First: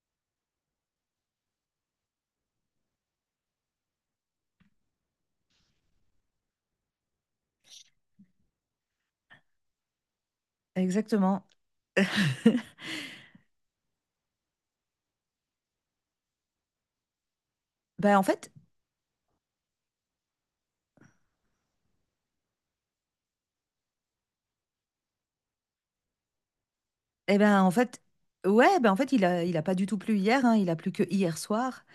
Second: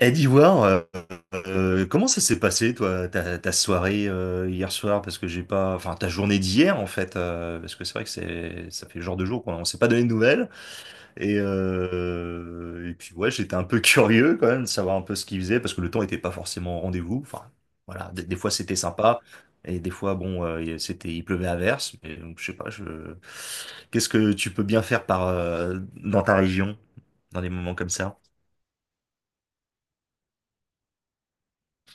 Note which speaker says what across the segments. Speaker 1: Eh, d'Ivoire, comment ça s'est passé, toi, ta soirée hier soir? Parce que j'ai pas, enfin, ta journée d'hier, en fait, parce que c'est vrai que c'est, ça fait le genre de jour qu'on s'est pas donné de nouvelles. Et,
Speaker 2: Exactement.
Speaker 1: euh, et puis ouais, j'étais un peu curieux quand même de savoir un peu ce qu'ils faisaient, parce que le temps était pas forcément au rendez-vous. Enfin, voilà,
Speaker 2: Ben en
Speaker 1: des fois
Speaker 2: fait,
Speaker 1: c'était sympa, et des fois bon, c'était, il pleuvait à verse. Mais donc, je sais pas, qu'est-ce que tu peux bien faire par dans ta région
Speaker 2: eh
Speaker 1: dans des
Speaker 2: ben en
Speaker 1: moments comme
Speaker 2: fait,
Speaker 1: ça?
Speaker 2: ouais, ben en fait, il a pas du tout plu hier, hein, il a plu que hier soir.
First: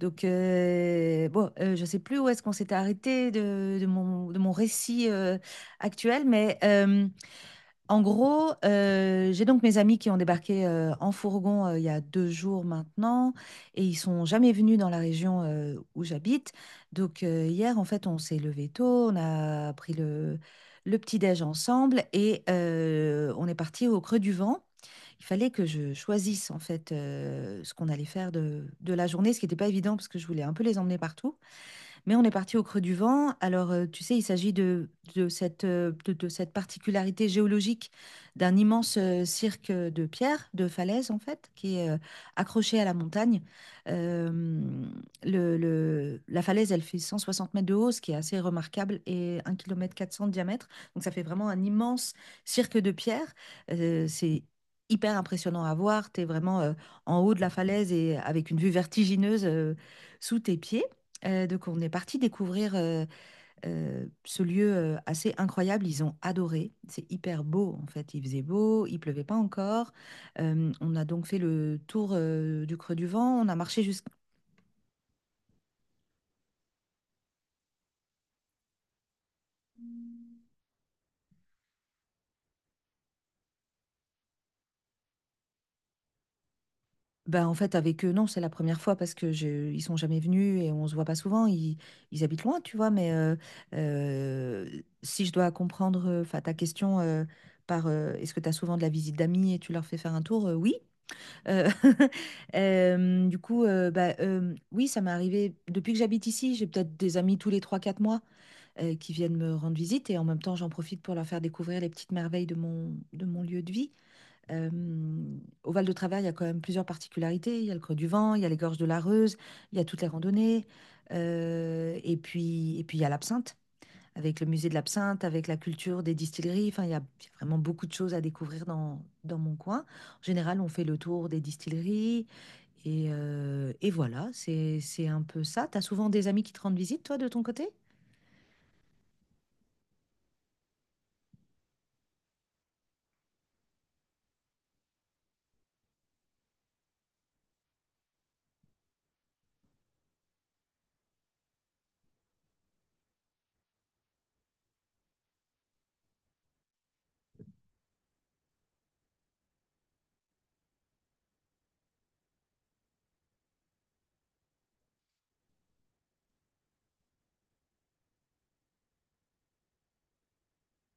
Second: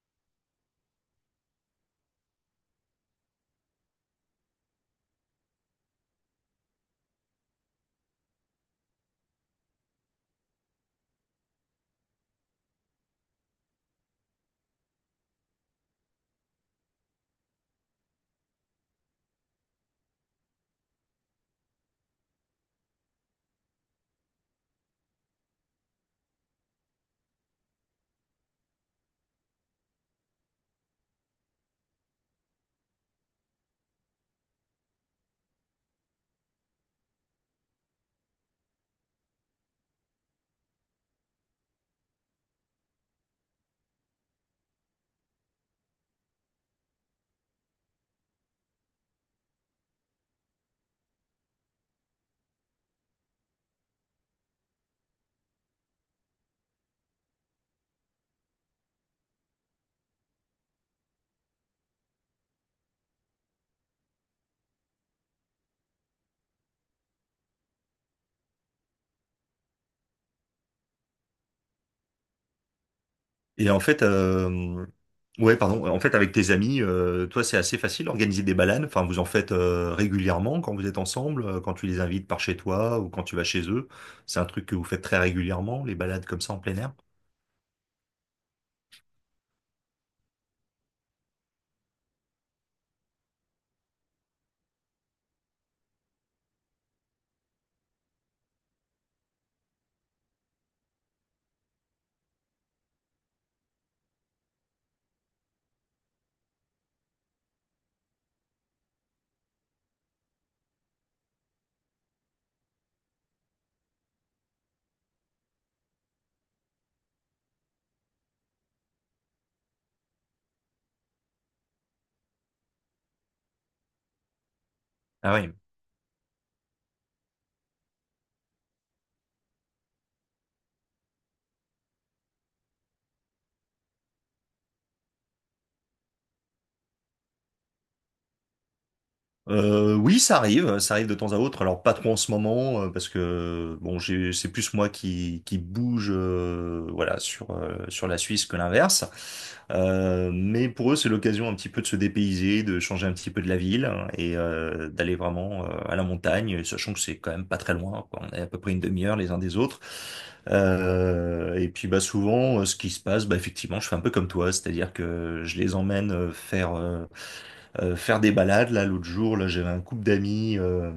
Speaker 2: Donc bon, je sais plus où est-ce qu'on s'était arrêté de mon récit actuel, mais en gros, j'ai donc mes amis qui ont débarqué, en fourgon, il y a 2 jours maintenant et ils sont jamais venus dans la région, où j'habite. Donc, hier, en fait, on s'est levé tôt, on a pris le petit-déj ensemble et on est parti au Creux du Vent. Il fallait que je choisisse, en fait, ce qu'on allait faire de la journée, ce qui n'était pas évident parce que je voulais un peu les emmener partout. Mais on est parti au Creux du Vent. Alors, tu sais, il s'agit de cette particularité géologique d'un immense cirque de pierre, de falaise en fait, qui est accroché à la montagne. Euh, la falaise, elle fait 160 mètres de haut, ce qui est assez remarquable, et 1,4 km de diamètre. Donc, ça fait vraiment un immense cirque de pierre. C'est hyper impressionnant à voir. Tu es vraiment en haut de la falaise et avec une vue vertigineuse sous tes pieds. Donc on est parti découvrir ce lieu assez incroyable. Ils ont adoré. C'est hyper beau en fait. Il faisait beau, il pleuvait pas encore. On a donc fait le tour du Creux du Vent. On a
Speaker 1: Et en
Speaker 2: marché
Speaker 1: fait,
Speaker 2: jusqu'à.
Speaker 1: ouais, pardon. En fait, avec tes amis, toi, c'est assez facile d'organiser des balades. Enfin, vous en faites régulièrement quand vous êtes ensemble, quand tu les invites par chez toi ou quand tu vas chez eux. C'est un truc que vous faites très régulièrement, les balades comme ça en plein air.
Speaker 2: Ben, en fait avec eux, non, c'est la première fois parce que ils sont jamais venus et on se voit pas souvent. Ils habitent loin, tu vois. Mais euh, si je dois comprendre, enfin ta question par est-ce que tu as souvent de la visite d'amis et tu leur fais faire un tour? Oui. Heu, du coup, oui, ça m'est arrivé depuis que j'habite ici, j'ai peut-être des amis tous les 3, 4 mois, qui viennent me rendre visite et en même temps, j'en profite pour leur faire découvrir les petites merveilles de mon lieu de vie. Au Val de Travers, il y a quand même plusieurs particularités. Il y a le Creux du Vent, il y a les gorges de la Reuse, il y a toutes les randonnées, et puis il y a l'absinthe avec le musée de l'absinthe,
Speaker 1: Ah
Speaker 2: avec
Speaker 1: oui.
Speaker 2: la culture des distilleries. Enfin, il y a vraiment beaucoup de choses à découvrir dans mon coin. En général, on fait le tour des distilleries et voilà, c'est un peu ça. Tu as souvent des amis qui te rendent visite, toi, de ton côté?
Speaker 1: Oui, ça arrive de temps à autre. Alors pas trop en ce moment parce que bon, c'est plus moi qui bouge, voilà, sur la Suisse que l'inverse. Mais pour eux, c'est l'occasion un petit peu de se dépayser, de changer un petit peu de la ville hein, d'aller vraiment à la montagne, sachant que c'est quand même pas très loin, quoi. On est à peu près une demi-heure les uns des autres. Et puis bah souvent, ce qui se passe, bah effectivement, je fais un peu comme toi, c'est-à-dire que je les emmène faire des balades. Là, l'autre jour, là, j'avais un couple d'amis euh,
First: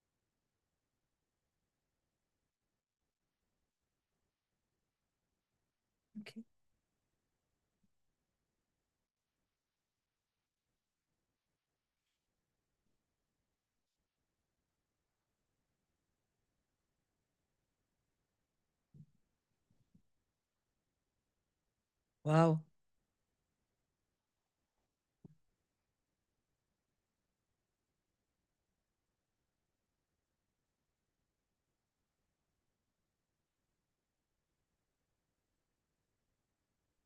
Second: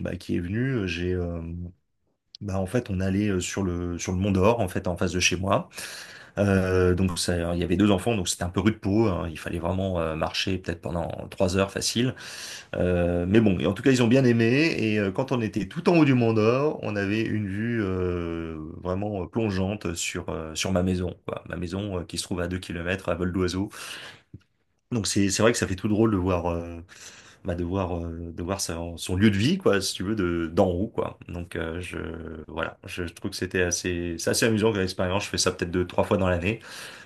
Speaker 1: bah, qui est venu. En fait, on allait sur le Mont d'Or, en fait, en face de chez moi.
Speaker 2: Ok.
Speaker 1: Donc, ça, il y avait deux enfants, donc c'était un peu rude peau, hein. Il fallait vraiment marcher peut-être pendant 3 heures facile. Mais bon, et en tout cas, ils ont bien aimé. Quand on était tout en haut du Mont d'Or, on avait une vue vraiment plongeante sur ma maison, quoi. Ma maison qui se trouve à
Speaker 2: Waouh.
Speaker 1: 2 kilomètres à vol d'oiseau. Donc c'est vrai que ça fait tout drôle de voir bah, de voir son lieu de vie, quoi, si tu veux de d'en haut, quoi. Donc je Voilà, je trouve que c'est assez amusant comme expérience. Je fais ça peut-être deux trois fois dans l'année.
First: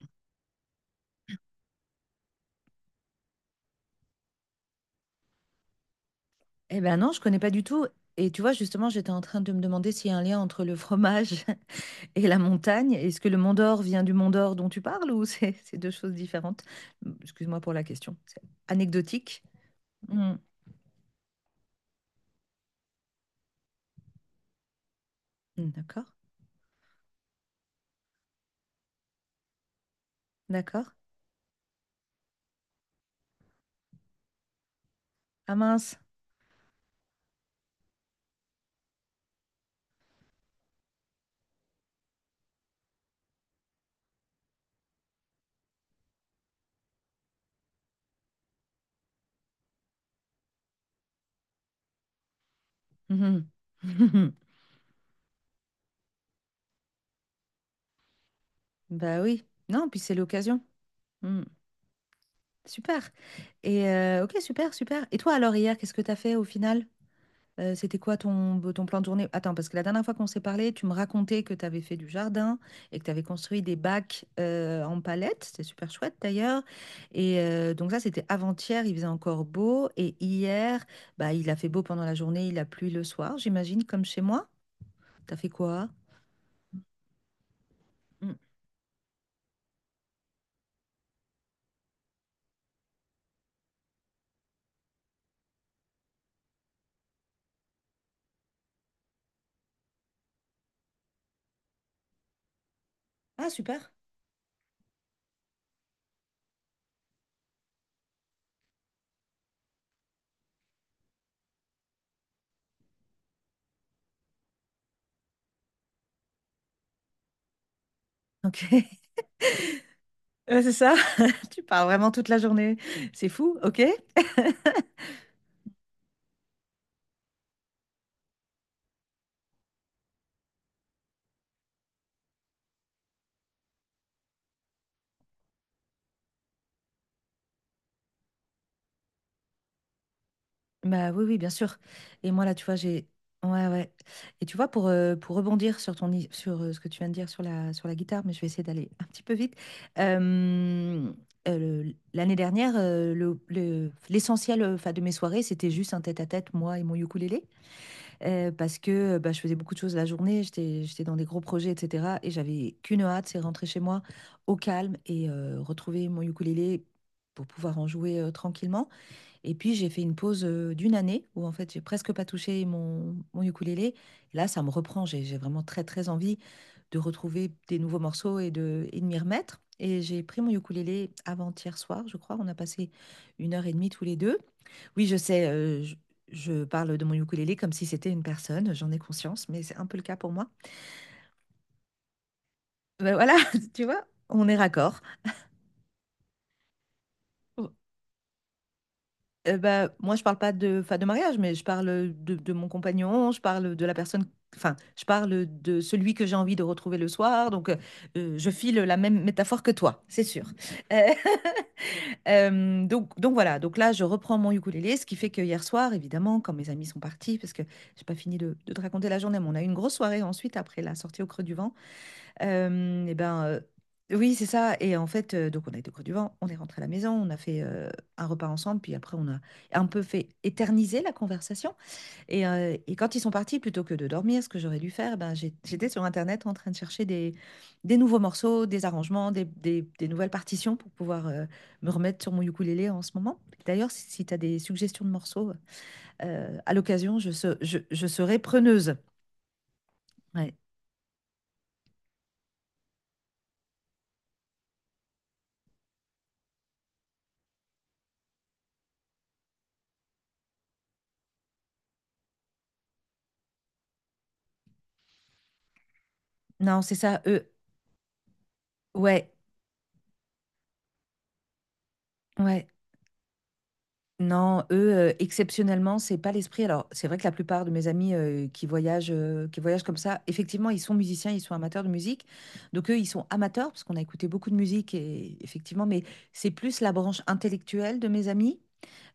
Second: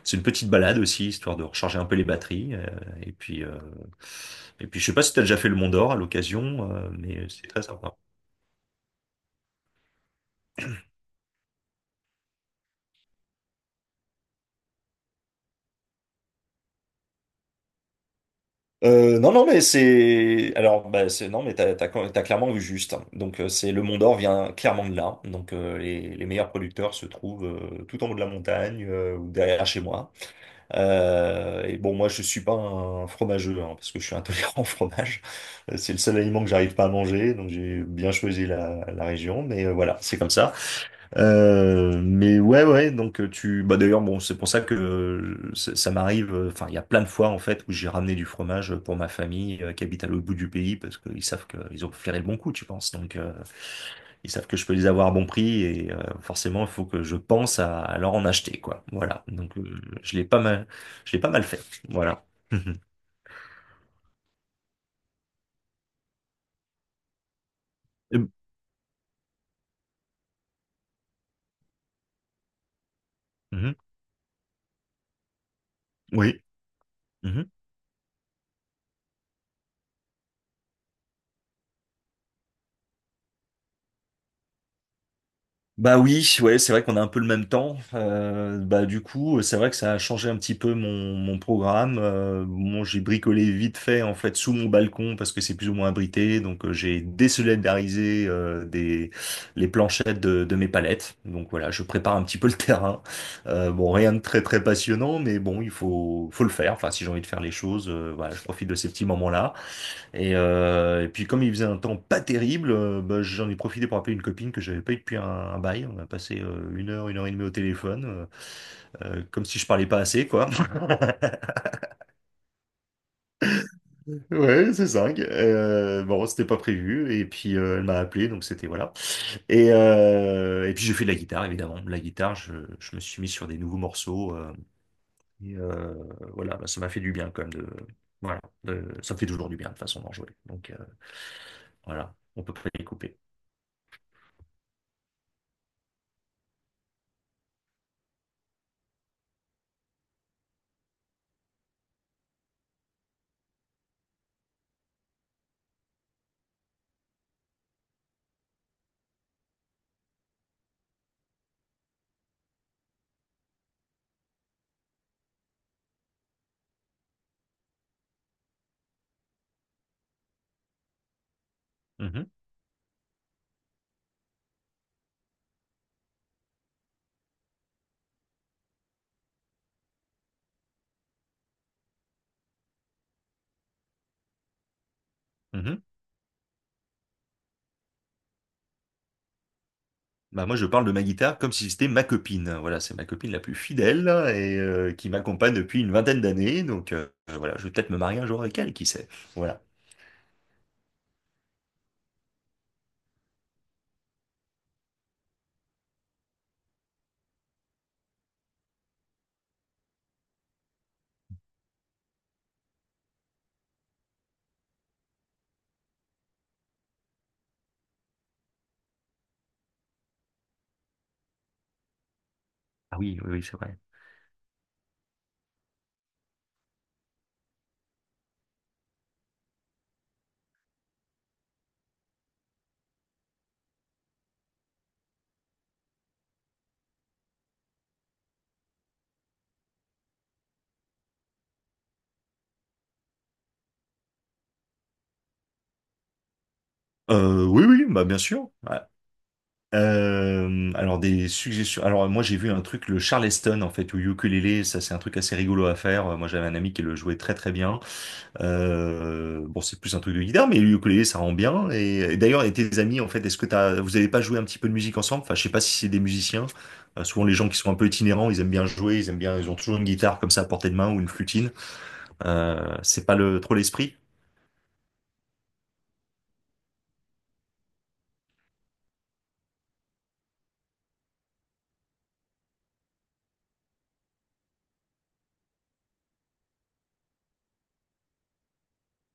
Speaker 1: C'est une petite balade aussi histoire de recharger un peu les batteries et puis euh, et puis je sais pas si tu as déjà fait le Mont d'Or à l'occasion
Speaker 2: Eh ben non, je
Speaker 1: mais
Speaker 2: connais
Speaker 1: c'est
Speaker 2: pas
Speaker 1: très
Speaker 2: du tout.
Speaker 1: sympa.
Speaker 2: Et tu vois, justement, j'étais en train de me demander s'il y a un lien entre le fromage et la montagne. Est-ce que le Mont d'Or vient du Mont d'Or dont tu parles ou c'est c'est deux choses différentes? Excuse-moi pour la question. C'est
Speaker 1: Non,
Speaker 2: anecdotique.
Speaker 1: non, mais
Speaker 2: Mm.
Speaker 1: c'est. Alors, bah, non, mais t'as clairement vu juste, hein. Donc, c'est le Mont d'Or vient clairement de là. Donc,
Speaker 2: D'accord,
Speaker 1: les meilleurs producteurs se trouvent tout en haut de la montagne ou derrière chez moi.
Speaker 2: d'accord.
Speaker 1: Et bon, moi, je suis pas un fromageux hein, parce que je suis intolérant au fromage.
Speaker 2: Ah
Speaker 1: C'est
Speaker 2: mince.
Speaker 1: le seul aliment que j'arrive pas à manger. Donc, j'ai bien choisi la région. Voilà, c'est comme ça. Mais ouais, ouais, Bah, d'ailleurs, bon, c'est pour ça que ça m'arrive, enfin, il y a plein de fois, en fait, où j'ai ramené du fromage pour ma famille qui habite à l'autre bout du pays, parce qu'ils savent qu'ils ont flairé le bon coup, tu penses. Donc,
Speaker 2: Mhm.
Speaker 1: ils savent que je peux les avoir à bon prix, forcément, il faut que je pense à leur en acheter, quoi.
Speaker 2: Bah
Speaker 1: Voilà,
Speaker 2: oui. Non, puis c'est l'occasion.
Speaker 1: je l'ai pas
Speaker 2: Mm.
Speaker 1: mal fait, voilà. Mhm.
Speaker 2: Super. Et ok, super, super. Et toi alors hier, qu'est-ce que t'as fait au final? C'était quoi
Speaker 1: Eh ben.
Speaker 2: ton plan de journée? Attends, parce que la dernière fois qu'on s'est parlé, tu me racontais que tu avais fait du jardin et que tu avais construit
Speaker 1: Mhm.
Speaker 2: des bacs en palette. C'était super chouette
Speaker 1: Oui.
Speaker 2: d'ailleurs. Et donc ça, c'était avant-hier, il faisait encore beau. Et hier, bah, il a fait beau pendant la journée, il a plu le soir, j'imagine, comme chez moi. T'as fait quoi?
Speaker 1: Bah oui, ouais, c'est vrai qu'on a un peu le même temps.
Speaker 2: Mm.
Speaker 1: Bah du coup, c'est vrai que ça a changé un petit peu mon programme. Bon, j'ai bricolé vite fait en fait sous mon balcon parce que c'est plus ou moins abrité. J'ai désolidarisé des les planchettes de mes palettes. Donc voilà, je prépare un petit peu le terrain.
Speaker 2: Ah, super.
Speaker 1: Bon, rien de très très passionnant, mais bon, il faut le faire. Enfin, si j'ai envie de faire les choses, voilà, je profite de ces petits moments-là. Et puis comme il faisait un temps pas terrible, bah, j'en ai profité pour appeler une copine que j'avais pas eu depuis un bail. On a passé une heure et demie au téléphone,
Speaker 2: Ok.
Speaker 1: comme si je parlais pas assez, quoi.
Speaker 2: Ouais, c'est ça. Tu parles vraiment toute la journée. C'est fou, ok?
Speaker 1: Ouais, c'est dingue. Bon, c'était pas prévu. Et puis Elle m'a appelé, donc c'était voilà. Et puis j'ai fait de la guitare, évidemment. La guitare, je me suis mis sur des nouveaux morceaux. Et euh, voilà, bah, ça m'a fait du bien quand même de. Voilà, ça me fait toujours du bien de toute façon d'en jouer.
Speaker 2: Bah oui, oui, bien sûr.
Speaker 1: Voilà,
Speaker 2: Et
Speaker 1: on
Speaker 2: moi,
Speaker 1: peut
Speaker 2: là, tu
Speaker 1: pas
Speaker 2: vois,
Speaker 1: les
Speaker 2: j'ai.
Speaker 1: couper.
Speaker 2: Ouais, ouais. Et tu vois, pour rebondir sur ce que tu viens de dire sur la guitare, mais je vais essayer d'aller un petit peu vite. Euh, l'année dernière, l'essentiel, 'fin, de mes soirées, c'était juste un tête-à-tête, moi et mon ukulélé. Parce que, bah, je faisais beaucoup de choses la journée, j'étais dans des gros projets et cetera et j'avais qu'une hâte, c'est rentrer chez moi au calme et retrouver mon ukulélé pour pouvoir en jouer, tranquillement et puis j'ai fait une pause, d'une année où en fait j'ai presque pas
Speaker 1: Mhm,
Speaker 2: touché mon ukulélé. Et là, ça me reprend, j'ai vraiment très, très envie de retrouver des nouveaux morceaux et de m'y remettre et j'ai pris mon ukulélé avant-hier soir, je crois. On a passé une heure et demie tous les 2. Oui, je sais,
Speaker 1: mhm.
Speaker 2: je parle de mon ukulélé comme si c'était une personne, j'en ai conscience, mais c'est un peu le cas pour
Speaker 1: Bah
Speaker 2: moi.
Speaker 1: moi, je parle de ma guitare comme si c'était ma copine. Voilà, c'est ma
Speaker 2: Ben
Speaker 1: copine
Speaker 2: voilà,
Speaker 1: la plus
Speaker 2: tu vois,
Speaker 1: fidèle
Speaker 2: on est
Speaker 1: et
Speaker 2: raccord.
Speaker 1: qui m'accompagne depuis une vingtaine d'années. Voilà, je vais
Speaker 2: Oh,
Speaker 1: peut-être me marier un jour avec elle, qui sait. Voilà.
Speaker 2: bah, moi, je parle pas de, enfin, de mariage, mais je parle de mon compagnon, je parle de la personne, enfin, je parle de celui que j'ai envie de retrouver le soir, donc je file la même métaphore que toi, c'est sûr. Euh, donc voilà, donc là je reprends mon ukulélé, ce qui fait que hier soir, évidemment, quand mes amis sont partis, parce que j'ai pas fini de te raconter la journée, mais on a eu une grosse soirée ensuite après la sortie au Creux du Vent.
Speaker 1: Ah
Speaker 2: Et
Speaker 1: oui, oui, oui,
Speaker 2: ben
Speaker 1: c'est vrai.
Speaker 2: oui, c'est ça. Et en fait, donc on a été au Creux du Vent, on est rentré à la maison, on a fait un repas ensemble, puis après on a un peu fait éterniser la conversation. Et quand ils sont partis, plutôt que de dormir, ce que j'aurais dû faire, ben, j'étais sur Internet en train de chercher des nouveaux morceaux, des arrangements, des nouvelles partitions pour pouvoir me remettre sur mon ukulélé en ce moment. D'ailleurs, si tu as des suggestions de morceaux, à l'occasion, je, se-
Speaker 1: Oui,
Speaker 2: je,
Speaker 1: oui, bah
Speaker 2: je
Speaker 1: bien
Speaker 2: serai
Speaker 1: sûr. Voilà.
Speaker 2: preneuse. Ouais.
Speaker 1: Alors des suggestions. Alors moi j'ai vu un truc, le Charleston en fait, ou ukulélé, ça c'est un truc assez rigolo à faire. Moi j'avais un ami qui le jouait très très bien. Bon, c'est plus un truc de guitare, mais le ukulélé, ça rend bien. Et d'ailleurs, et tes amis, en fait, vous avez pas joué un petit peu de musique ensemble? Enfin, je sais pas si c'est des musiciens.
Speaker 2: Non, c'est ça,
Speaker 1: Souvent, les gens
Speaker 2: eux.
Speaker 1: qui sont un peu itinérants, ils aiment bien jouer, ils aiment
Speaker 2: Ouais,
Speaker 1: bien, ils ont toujours une guitare comme ça à portée de main ou une flutine.
Speaker 2: ouais.
Speaker 1: C'est pas trop l'esprit.
Speaker 2: Non, eux, exceptionnellement, c'est pas l'esprit. Alors, c'est vrai que la plupart de mes amis qui voyagent comme ça, effectivement, ils sont musiciens, ils sont amateurs de musique. Donc, eux, ils sont amateurs parce qu'on a écouté beaucoup de musique, et, effectivement, mais c'est plus la branche intellectuelle de mes amis.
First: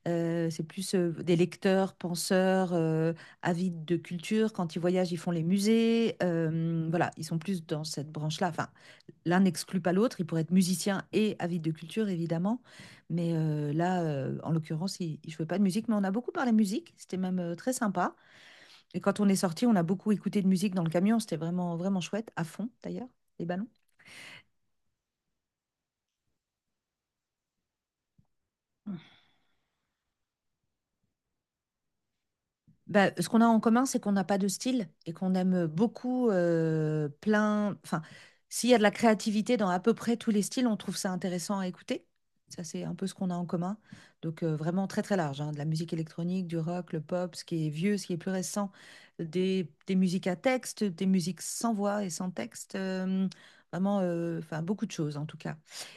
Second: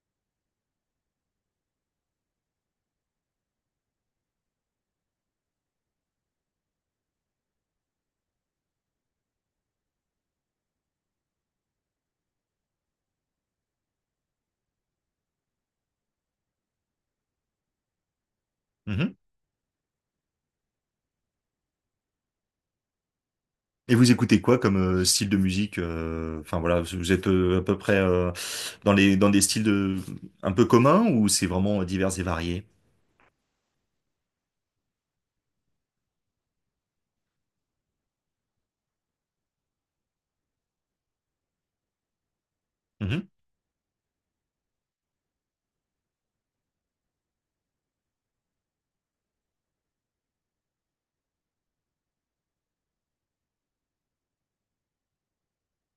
Speaker 2: C'est plus des lecteurs, penseurs, avides de culture. Quand ils voyagent, ils font les musées. Voilà, ils sont plus dans cette branche-là. Enfin, l'un n'exclut pas l'autre. Ils pourraient être musiciens et avides de culture, évidemment. Mais là, en l'occurrence, ils ne jouaient pas de musique. Mais on a beaucoup parlé musique. C'était même très sympa. Et
Speaker 1: Mhm.
Speaker 2: quand on est sorti, on a beaucoup écouté de musique dans le camion. C'était vraiment, vraiment chouette, à fond d'ailleurs, les ballons.
Speaker 1: Et vous écoutez quoi comme style de musique? Enfin voilà, vous êtes à peu près dans les dans des styles de un peu communs ou c'est vraiment divers et varié?
Speaker 2: Bah, ce qu'on a en commun, c'est qu'on n'a pas de style et qu'on aime beaucoup plein. Enfin, s'il y a de la créativité dans à peu près tous les styles, on trouve ça intéressant à écouter. Ça, c'est un peu ce
Speaker 1: Mhm.
Speaker 2: qu'on a en commun. Donc, vraiment très, très large, hein, de la musique électronique, du rock, le pop, ce qui est vieux, ce qui est plus récent, des musiques à texte, des musiques sans voix et sans texte. Vraiment, enfin, beaucoup de choses, en tout cas.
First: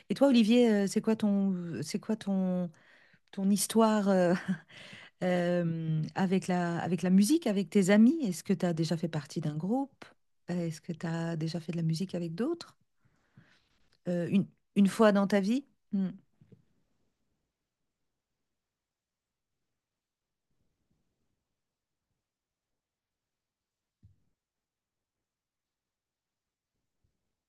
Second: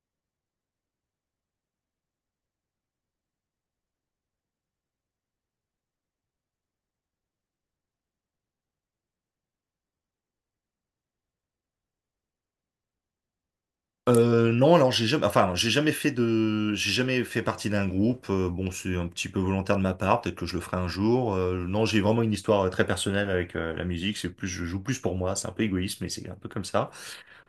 Speaker 2: Et toi, Olivier, c'est quoi ton histoire, avec la musique, avec tes amis. Est-ce que tu as déjà fait partie d'un groupe? Est-ce que tu as déjà fait de la musique avec d'autres? Euh, une,
Speaker 1: Non,
Speaker 2: une
Speaker 1: alors j'ai
Speaker 2: fois
Speaker 1: jamais,
Speaker 2: dans ta
Speaker 1: enfin,
Speaker 2: vie? Hmm,
Speaker 1: j'ai jamais fait partie d'un groupe. Bon, c'est un petit peu volontaire de ma part. Peut-être que je le ferai un jour. Non, j'ai vraiment une histoire très personnelle avec la musique. C'est plus, je joue plus pour moi. C'est un peu égoïste, mais c'est un peu comme ça.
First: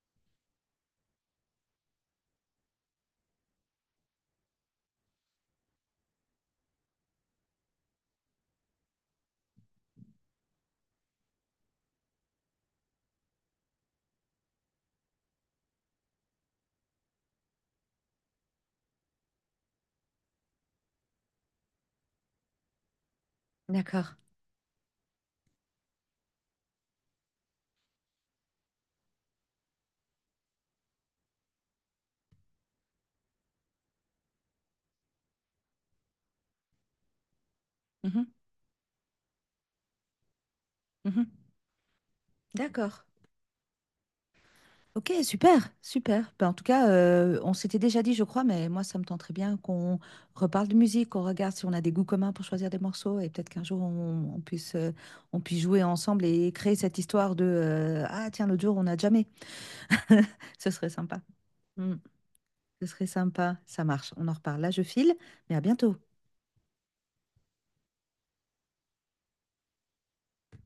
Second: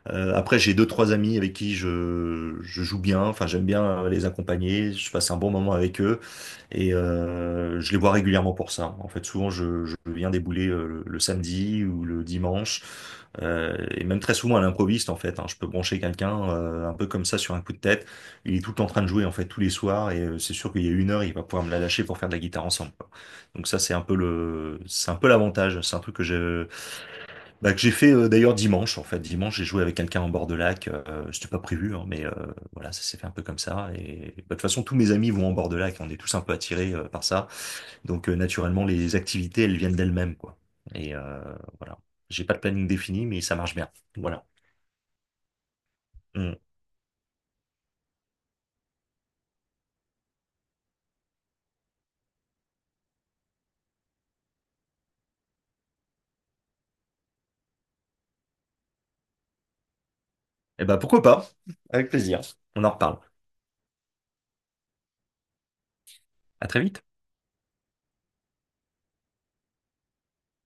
Speaker 1: Après, j'ai deux, trois amis avec qui je joue bien. Enfin, j'aime bien les accompagner. Je passe un bon moment avec eux et je les vois régulièrement pour ça. En fait, souvent, je viens débouler le samedi ou le dimanche et même très souvent à l'improviste, en fait, hein. Je peux brancher quelqu'un un peu comme ça sur un coup de tête. Il est tout le temps en train de jouer, en fait, tous les soirs et c'est sûr qu'il y a une heure, il va pouvoir me la lâcher pour faire de la guitare ensemble, quoi. Donc ça, c'est un
Speaker 2: d'accord.
Speaker 1: peu l'avantage. C'est un truc que j'ai fait d'ailleurs dimanche en fait. Dimanche, j'ai joué avec quelqu'un en bord de lac. C'était pas prévu, hein, mais voilà, ça s'est fait un peu comme ça. Et bah, de toute façon, tous mes amis vont en bord de lac. On est tous un peu attirés par ça.
Speaker 2: Mhm,
Speaker 1: Donc naturellement, les activités, elles viennent d'elles-mêmes, quoi. Et
Speaker 2: mhm.
Speaker 1: euh, voilà. J'ai pas de planning
Speaker 2: D'accord.
Speaker 1: défini, mais ça marche bien. Voilà.
Speaker 2: Ok, super, super. Ben, en
Speaker 1: Mm.
Speaker 2: tout cas, on s'était déjà dit, je crois, mais moi, ça me tenterait bien qu'on reparle de musique, qu'on regarde si on a des goûts communs pour choisir des morceaux et peut-être qu'un jour, on puisse jouer ensemble et créer cette histoire de Ah, tiens, l'autre jour, on n'a jamais. Ce
Speaker 1: Et
Speaker 2: serait
Speaker 1: bah
Speaker 2: sympa.
Speaker 1: pourquoi pas?
Speaker 2: Hmm.
Speaker 1: Avec plaisir. On
Speaker 2: Ce
Speaker 1: en
Speaker 2: serait
Speaker 1: reparle.
Speaker 2: sympa. Ça marche. On en reparle. Là, je file, mais à bientôt.
Speaker 1: À très vite.